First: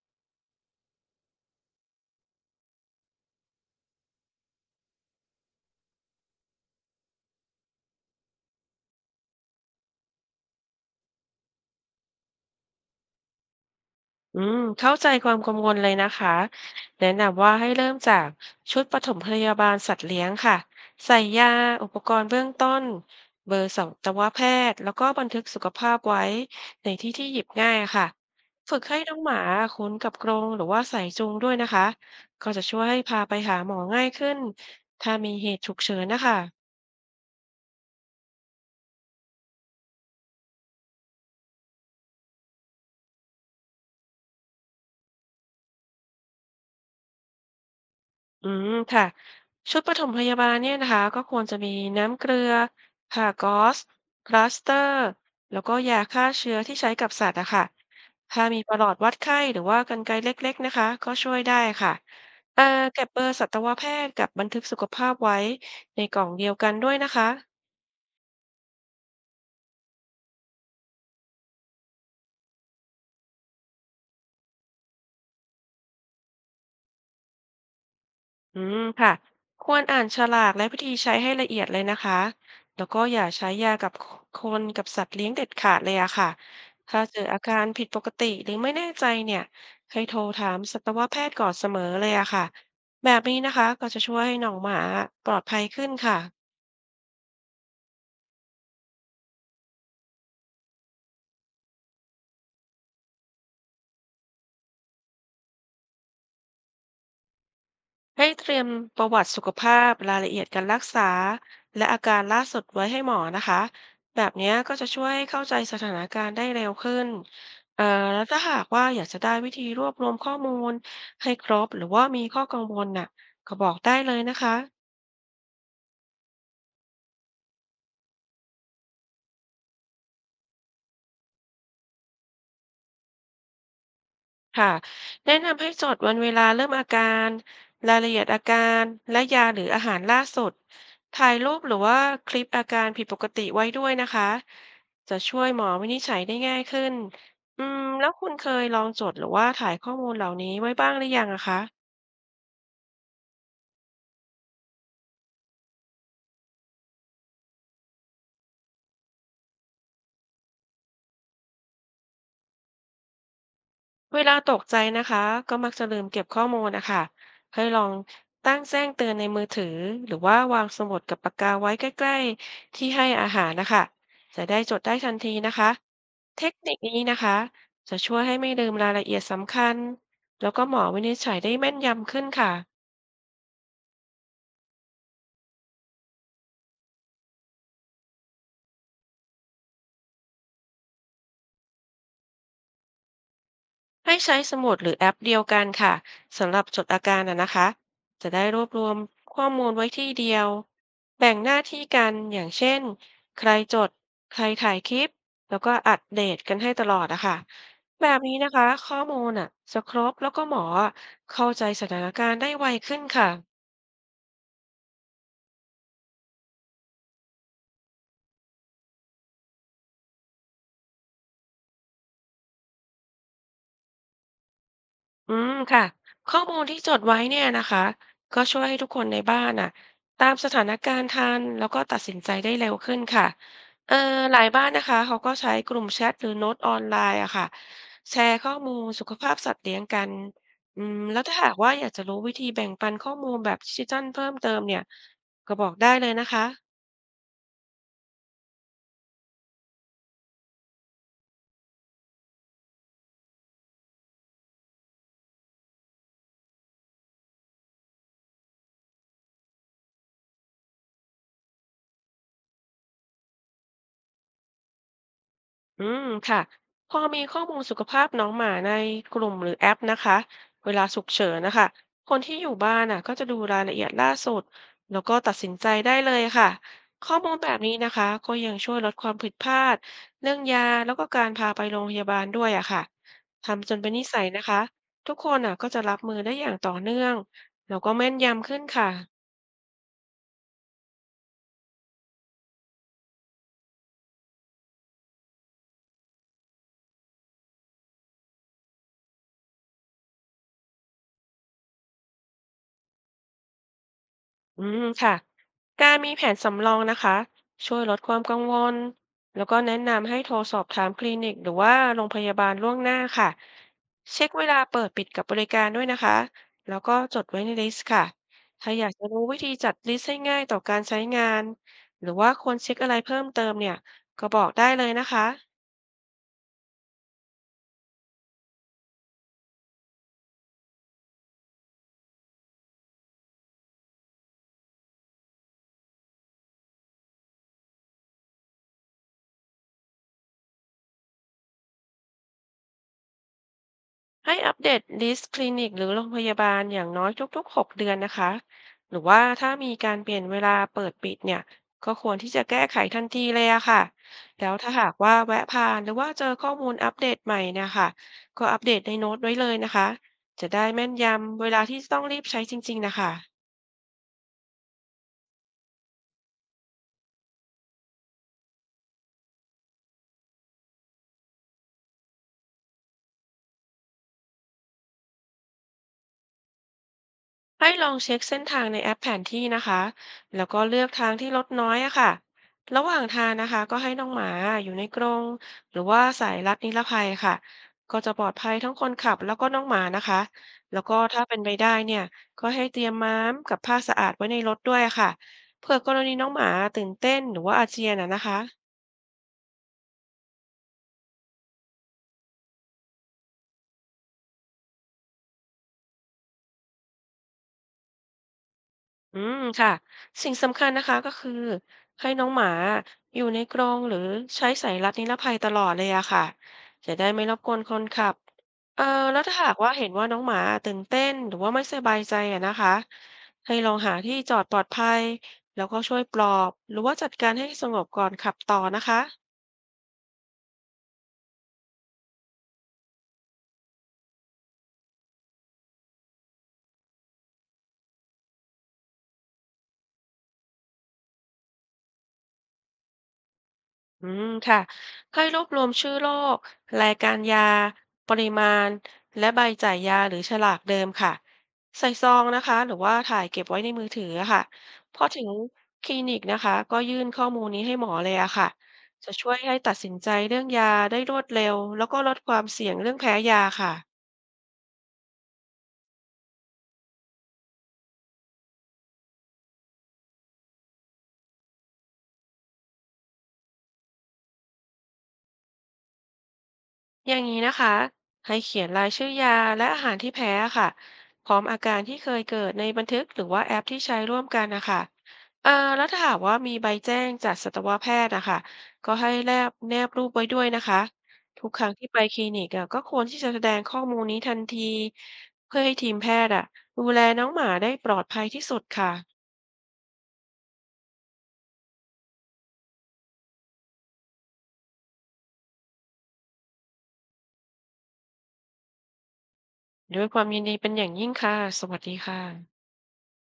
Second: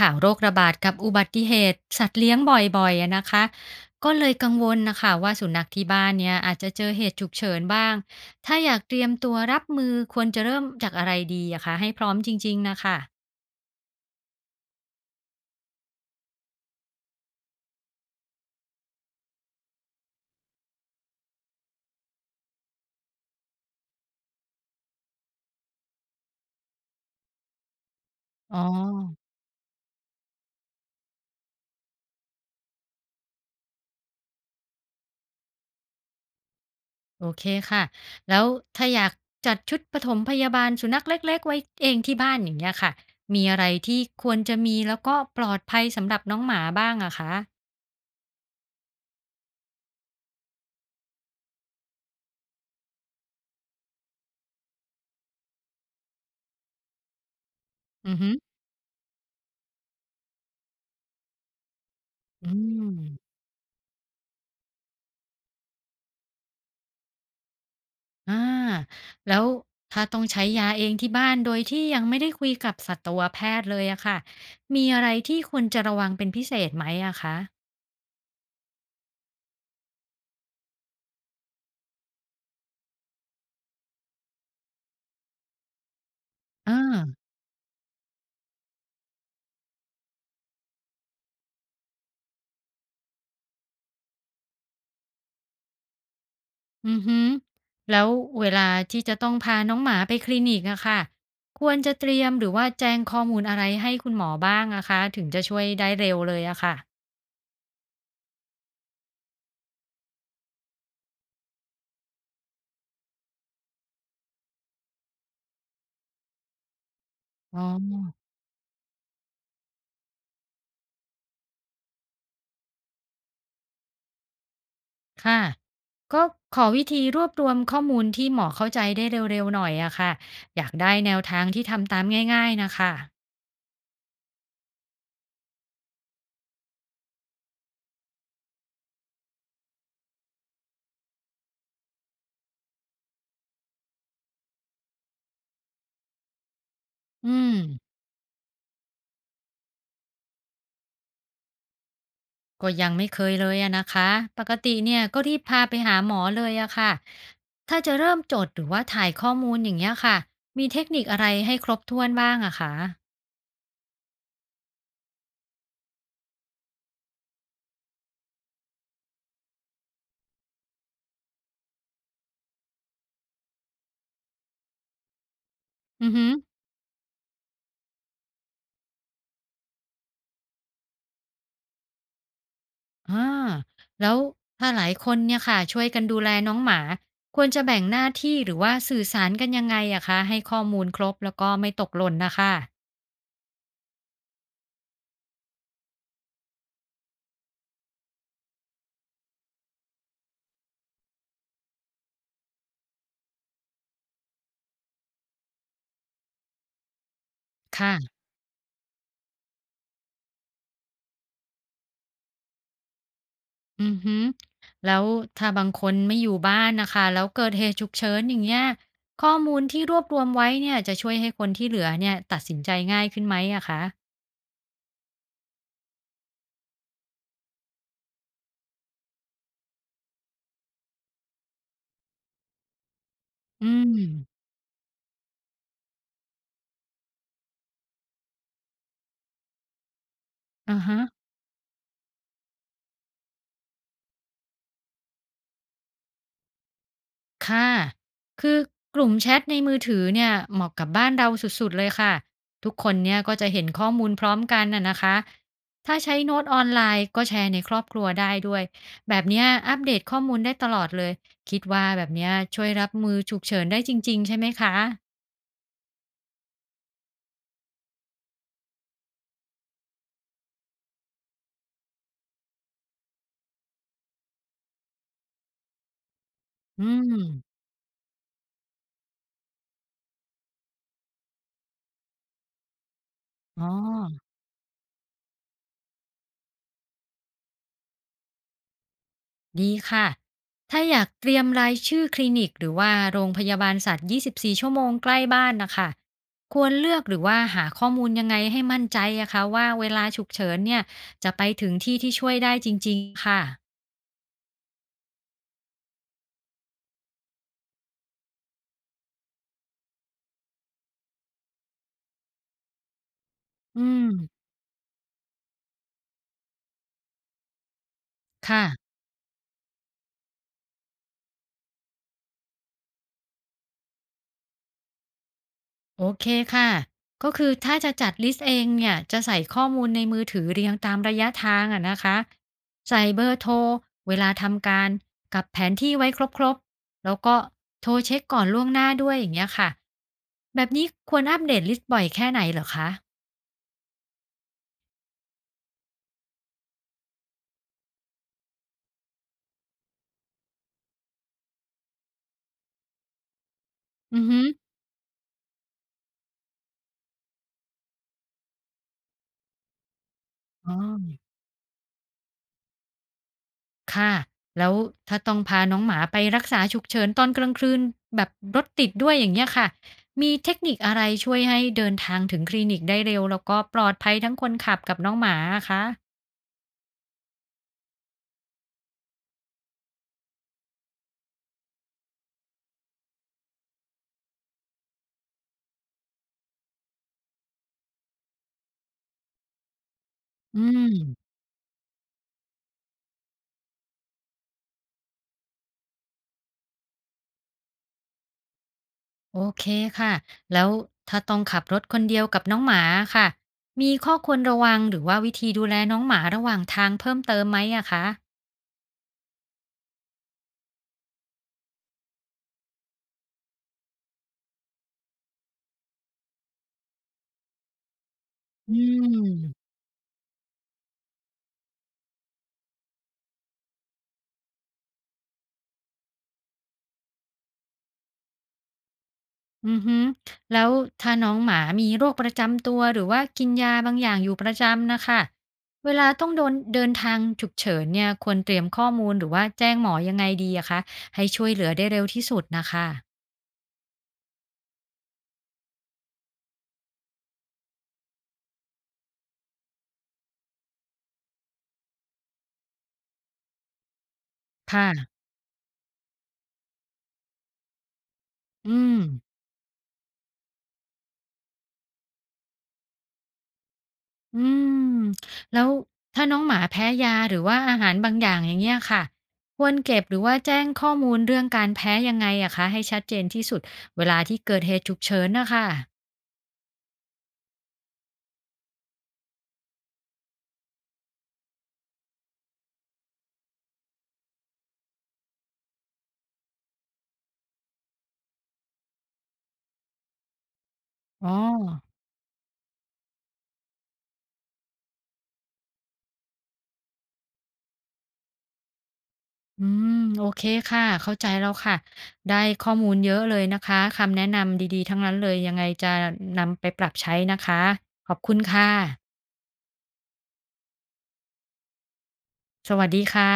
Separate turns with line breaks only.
ข่าวโรคระบาดกับอุบัติเหตุสัตว์เลี้ยงบ่อยๆอะนะคะก็เลยกังวลนะคะว่าสุนัขที่บ้านเนี่ยอาจจะเจอเหตุฉุกเฉินบ้างถ้าอยากเตรียมตัวรับมือควรจะเริ่มจากอะไรดีอะคะให้พร้อมจริงๆนะคะ
อืมเข้าใจความกังวลเลยนะคะ แนะนำว่าให้เริ่มจากชุดปฐมพยาบาลสัตว์เลี้ยงค่ะ ใส่ยาอุปกรณ์เบื้องต้นเบอร์สัตวแพทย์แล้วก็บันทึกสุขภาพไว้ในที่ที่หยิบง่ายค่ะ
อ๋อ
ฝึกให้น้องหมาคุ้นกับกรงหรือว่าสายจูงด้วยนะคะ ก็จะช่วยให้พาไปหาหมอง่ายขึ้นถ้ามีเหตุฉุกเฉินนะคะ
โอเคค่ะแล้วถ้าอยากจัดชุดปฐมพยาบาลสุนัขเล็กๆไว้เองที่บ้านอย่างเงี้ยค่ะมีอะไรที่ควรจะมีแล้วก็ปลอดภัยสำหรับน้องหมาบ้างอะคะ
อืมค่ะชุดปฐมพยาบาลเนี่ยนะคะก็ควรจะมีน้ำเกลือผ้าก๊อซพลาสเตอร์แล้วก็ยาฆ่าเชื้อที่ใช้กับสัตว์อะค่ะ
อือฮึ
ถ้ามีประหลอดวัดไข้หรือว่ากรรไกรเล็กๆนะคะก็ช่วยได้ค่ะ
อื
เอ่อ
ม
เก็บเบอร์สัตวแพทย์กับบันทึกสุขภาพไว้ในกล่องเดียวกันด้วยนะคะ
อาแล้วถ้าต้องใช้ยาเองที่บ้านโดยที่ยังไม่ได้คุยกับสัตวแพทย์เลยอะค่ะมีอะไรที่ควรจะระวังเป็นพิเศษไหมอะคะ
อืมค่ะควรอ่านฉลากและวิธีใช้ให้ละเอียดเลยนะคะแล้วก็อย่าใช้ยากับคนกับสัตว์เลี้ยงเด็ดขาดเลยอะค่ะ
เอ
ถ้าเจอ
า
อาการผิดปกติหรือไม่แน่ใจเนี่ยให้โทรถามสัตวแพทย์ก่อนเสมอเลยอะค่ะแบบนี้นะคะก็จะช่วยให้น้องหมาปลอดภัยขึ้นค่ะ
อือฮึแล้วเวลาที่จะต้องพาน้องหมาไปคลินิกอะค่ะควรจะเตรียมหรือว่าแจ้งข้อมูลอะไรให้คุณหมอบ้างอะคะถึงจะช่วยได้เร็วเลยอะค่ะ
ให้เตรียมประวัติสุขภาพรายละเอียดการรักษาและอาการล่าสุดไว้ให้หมอนะคะแบบเนี้ยก็จะช่วยให้เข้าใจสถานการณ์ได้เร็วขึ้น
อ๋
เอ่อ
อ
แล้วถ้าหากว่าอยากจะได้วิธีรวบรวมข้อมูลให้ครบหรือว่ามีข้อกังวลน่ะก็บอกได้เลยนะคะ
ค่ะก็ขอวิธีรวบรวมข้อมูลที่หมอเข้าใจได้เร็วๆหน่อยอะค่ะอยากได้แนวทางที่ทำตามง่ายๆน่ะค่ะ
ค่ะแนะนำให้จดวันเวลาเริ่มอาการรายละเอียดอาการและยาหรืออาหารล่าสุดถ่ายรูปหรือว่าคลิปอาการผิดปกติไว้ด้วยนะคะจะช่วยหมอวินิจฉัยได้ง่ายขึ้น
อืม
อืมแล้วคุณเคยลองจดหรือว่าถ่ายข้อมูลเหล่านี้ไว้บ้างหรือยังอะคะ
ก็ยังไม่เคยเลยอะนะคะปกติเนี่ยก็รีบพาไปหาหมอเลยอะค่ะถ้าจะเริ่มจดหรือว่าถ่ายข้อมูลอย่างเงี้ยค่ะมีเทคนิคอะไรให้ครบถ้วนบ้างอะคะ
เวลาตกใจนะคะก็มักจะลืมเก็บข้อมูลนะคะให้ลองตั้งแจ้งเตือนในมือถือหรือว่าวางสมุดกับปากกาไว้ใกล้ๆที่ให้อาหารนะคะจะได้จดได้ทันทีนะคะ
อือฮอ
เทคนิคนี้นะคะจะช่วยให้ไม่ลืมรายละเอียดสำคัญแล้วก็หมอวินิจฉัยได้แม่นยำขึ้นค่ะ
อ่าแล้วถ้าหลายคนเนี่ยค่ะช่วยกันดูแลน้องหมาควรจะแบ่งหน้าที่หรือว่าสื่อสารกันยังไงอะคะให้ข้อมูลครบแล้วก็ไม่ตกหล่นนะคะ
ให้ใช้สมุดหรือแอปเดียวกันค่ะสำหรับจดอาการนะคะจะได้รวบรวมข้อมูลไว้ที่เดียวแบ่งหน้าที่กันอย่างเช่นใครจดใครถ่ายคลิปแล้วก็อัปเดตกันให้ตลอดอะค่ะ
ค่ะ
แบบนี้นะคะข้อมูลอ่ะจะครบแล้วก็หมอเข้าใจสถานการณ์ได้ไวขึ้นค่ะ
อือฮึแล้วถ้าบางคนไม่อยู่บ้านนะคะแล้วเกิดเหตุฉุกเฉินอย่างเงี้ยข้อมูลที่รวบรวมไว้เนี่ยจะช่วยให้คนที่เหลือเนี่ยตัดสินใจง่ายขึ้นไหมอะคะ
อืมค่ะข้อมูลที่จดไว้เนี่ยนะคะก็ช่วยให้ทุกคนในบ้านอ่ะตามสถานการณ์ทันแล้วก็ตัดสินใจได้เร็วขึ้นค่ะ
อื
เออ
ม
หลายบ้านนะคะเขาก็ใช้กลุ่มแชทหรือโน้ตออนไลน์อะค่ะแชร์ข้อมูลสุขภาพสัตว์เลี้ยงกัน
อะ
อืม
ฮะ
แล้วถ้าหากว่าอยากจะรู้วิธีแบ่งปันข้อมูลแบบดิจิทัลเพิ่มเติมเนี่ยก็บอกได้เลยนะคะ
ค่ะคือกลุ่มแชทในมือถือเนี่ยเหมาะกับบ้านเราสุดๆเลยค่ะทุกคนเนี่ยก็จะเห็นข้อมูลพร้อมกันน่ะนะคะถ้าใช้โน้ตออนไลน์ก็แชร์ในครอบครัวได้ด้วยแบบเนี้ยอัปเดตข้อมูลได้ตลอดเลยคิดว่าแบบเนี้ยช่วยรับมือฉุกเฉินได้จริงๆใช่ไหมคะ
อืมค่ะพอมีข้อมูลสุขภาพน้องหมาในกลุ่มหรือแอปนะคะเวลาฉุกเฉินนะคะคนที่อยู่บ้านน่ะก็จะดูรายละเอียดล่าสุดแล้วก็ตัดสินใจได้เลยค่ะ
อืม
ข้อมูลแบบนี้นะคะก็ยังช่วยลดความผิดพลาดเรื่องยาแล้วก็การพาไปโรงพยาบาลด้วยอะค่ะ
อ๋อ
ทำจนเป็นนิสัยนะคะทุกคนน่ะก็จะรับมือได้อย่างต่อเนื่องแล้วก็แม่นยำขึ้นค่ะ
ดีค่ะ ถ้าอยากเตรียมรายชื่อคลินิกหรือว่าโรงพยาบาลสัตว์24ชั่วโมงใกล้บ้านนะคะควรเลือกหรือว่าหาข้อมูลยังไงให้มั่นใจอะคะว่าเวลาฉุกเฉินเนี่ยจะไปถึงที่ที่ช่วยได้จริงๆค่ะ
อืมค่ะการมีแผนสำรองนะคะช่วยลดความกังวลแล้วก็แนะนำให้โทรสอบถามคลินิกหรือว่าโรงพยาบาลล่วงหน้าค่ะ
อื
เช็คเว
ม
ลาเปิดปิดกับบริการด้วยนะคะแล้วก็จดไว้ในลิสต์ค่ะ
ค่ะ
ถ้าอยากจะรู้วิธีจัดลิสต์ให้ง่ายต่อการใช้งานหรือว่าควรเช็คอะไรเพิ่มเติมเนี่ยก็บอกได้เลยนะคะ
โอเคค่ะ ก็คือถ้าจะจัดลิสต์เองเนี่ยจะใส่ข้อมูลในมือถือเรียงตามระยะทางอะนะคะใส่เบอร์โทรเวลาทำการกับแผนที่ไว้ครบๆแล้วก็โทรเช็คก่อนล่วงหน้าด้วยอย่างเงี้ยค่ะแบบนี้ควรอัปเดตลิสต์บ่อยแค่ไหนเหรอคะ
ให้อัปเดตลิสต์คลินิกหรือโรงพยาบาลอย่างน้อยทุกๆ6เดือนนะคะหรือว่าถ้ามีการเปลี่ยนเวลาเปิดปิดเนี่ยก็ควรที่จะแก้ไขทันทีเลยอะค่ะ
อือฮึ
แล้วถ้าหากว่าแวะผ่านหรือว่าเจอข้อมูลอัปเดตใหม่เนะคะก็อัปเดตในโน้ตไว้เลยนะคะจะได้
อ๋อ
แม่นยำเวลาที่ต้องรีบใช้จริงๆนะคะ
ค่ะแล้วถ้าต้องพาน้องหมาไปรักษาฉุกเฉินตอนกลางคืนแบบรถติดด้วยอย่างเงี้ยค่ะมีเทคนิคอะไรช่วยให้เดินทางถึงคลินิกได้เร็วแล้วก็ปลอดภัยทั้งคนขับกับน้องหมาอะคะ
ให้ลองเช็คเส้นทางในแอปแผนที่นะคะแล้วก็เลือกทางที่รถน้อยอะค่ะระหว่างทางนะคะก็ให้น้องหมาอยู่ในกรงหรือว่าสายรัดนิรภัยค่ะก็จะปลอดภัยทั้งคนขับแล้วก็น้องหมานะคะ
อื
แล้วก็ถ้า
ม
เป็นไปได้เนี่ยก็ให้เตรียมม้ามกับผ้าสะอาดไว้ในรถด้วยค่ะเผื่อกรณีน้องหมาตื่นเต้นหรือว่าอาเจียนอะนะคะ
โอเคค่ะแล้วถ้าต้องขับรถคนเดียวกับน้องหมาค่ะมีข้อควรระวังหรือว่าวิธีดูแลน้องหมาระหว่างทางเพิ่มเติมไหมอะคะ
อืมค่ะสิ่งสำคัญนะคะก็คือให้น้องหมาอยู่ในกรงหรือใช้สายรัดนิรภัยตลอดเลยอะค่ะจะได้ไม่รบกวนคนขับ
อื
เอ่อแล้วถ้าหาก
ม
ว่าเห็นว่าน้องหมาตื่นเต้นหรือว่าไม่สบายใจอะนะคะให้ลองหาที่จอดปลอดภัยแล้วก็ช่วยปลอบหรือว่าจัดการให้สงบก่อนขับต่อนะคะ
อือฮึแล้วถ้าน้องหมามีโรคประจำตัวหรือว่ากินยาบางอย่างอยู่ประจำนะคะเวลาต้องโดนเดินทางฉุกเฉินเนี่ยควรเตรียมข้อมูลหรือว่าแจ้งหมอยังไงดีอะคะให้ช่วยเหลือได้เร็วที่สุดนะคะ
อืมค่ะให้รวบรวมชื่อโรครายการยาปริมาณและใบจ่ายยาหรือฉลากเดิมค่ะใส่ซองนะคะหรือว่าถ่ายเก็บไว้ในมือถืออะค่ะ
ค่ะ
พอถึงคลินิกนะคะก็ยื่นข้อมูลนี้ให้หมอเลยอะค่ะ
อืม
จะช่วยให้ตัดสินใจเรื่องยาได้รวดเร็วแล้วก็ลดความเสี่ยงเรื่องแพ้ยาค่ะ
อืมแล้วถ้าน้องหมาแพ้ยาหรือว่าอาหารบางอย่างอย่างเงี้ยค่ะควรเก็บหรือว่าแจ้งข้อมูลเรื่องการแพ้ยังไงอะคะให้ชัดเจนที่สุดเวลาที่เกิดเหตุฉุกเฉินนะคะ
อย่างนี้นะคะให้เขียนรายชื่อยาและอาหารที่แพ้ค่ะพร้อมอาการที่เคยเกิดในบันทึกหรือว่าแอปที่ใช้ร่วมกันนะคะแล้วถ้าหากว่ามีใบแจ้งจากสัตวแพทย์นะคะก็ให้แนบรูปไว้ด้วยนะคะ
อ๋อ
ทุกครั้งที่ไปคลินิกอะก็ควรที่จะแสดงข้อมูลนี้ทันทีเพื่อให้ทีมแพทย์อะดูแลน้องหมาได้ปลอดภัยที่สุดค่ะ
อืมโอเคค่ะเข้าใจแล้วค่ะได้ข้อมูลเยอะเลยนะคะคำแนะนำดีๆทั้งนั้นเลยยังไงจะนำไปปรับใช้นะคะขอบคุณค่ะ
ด้วยความยินดีเป็นอย่างยิ่งค่ะสวัสดีค่ะ
สวัสดีค่ะ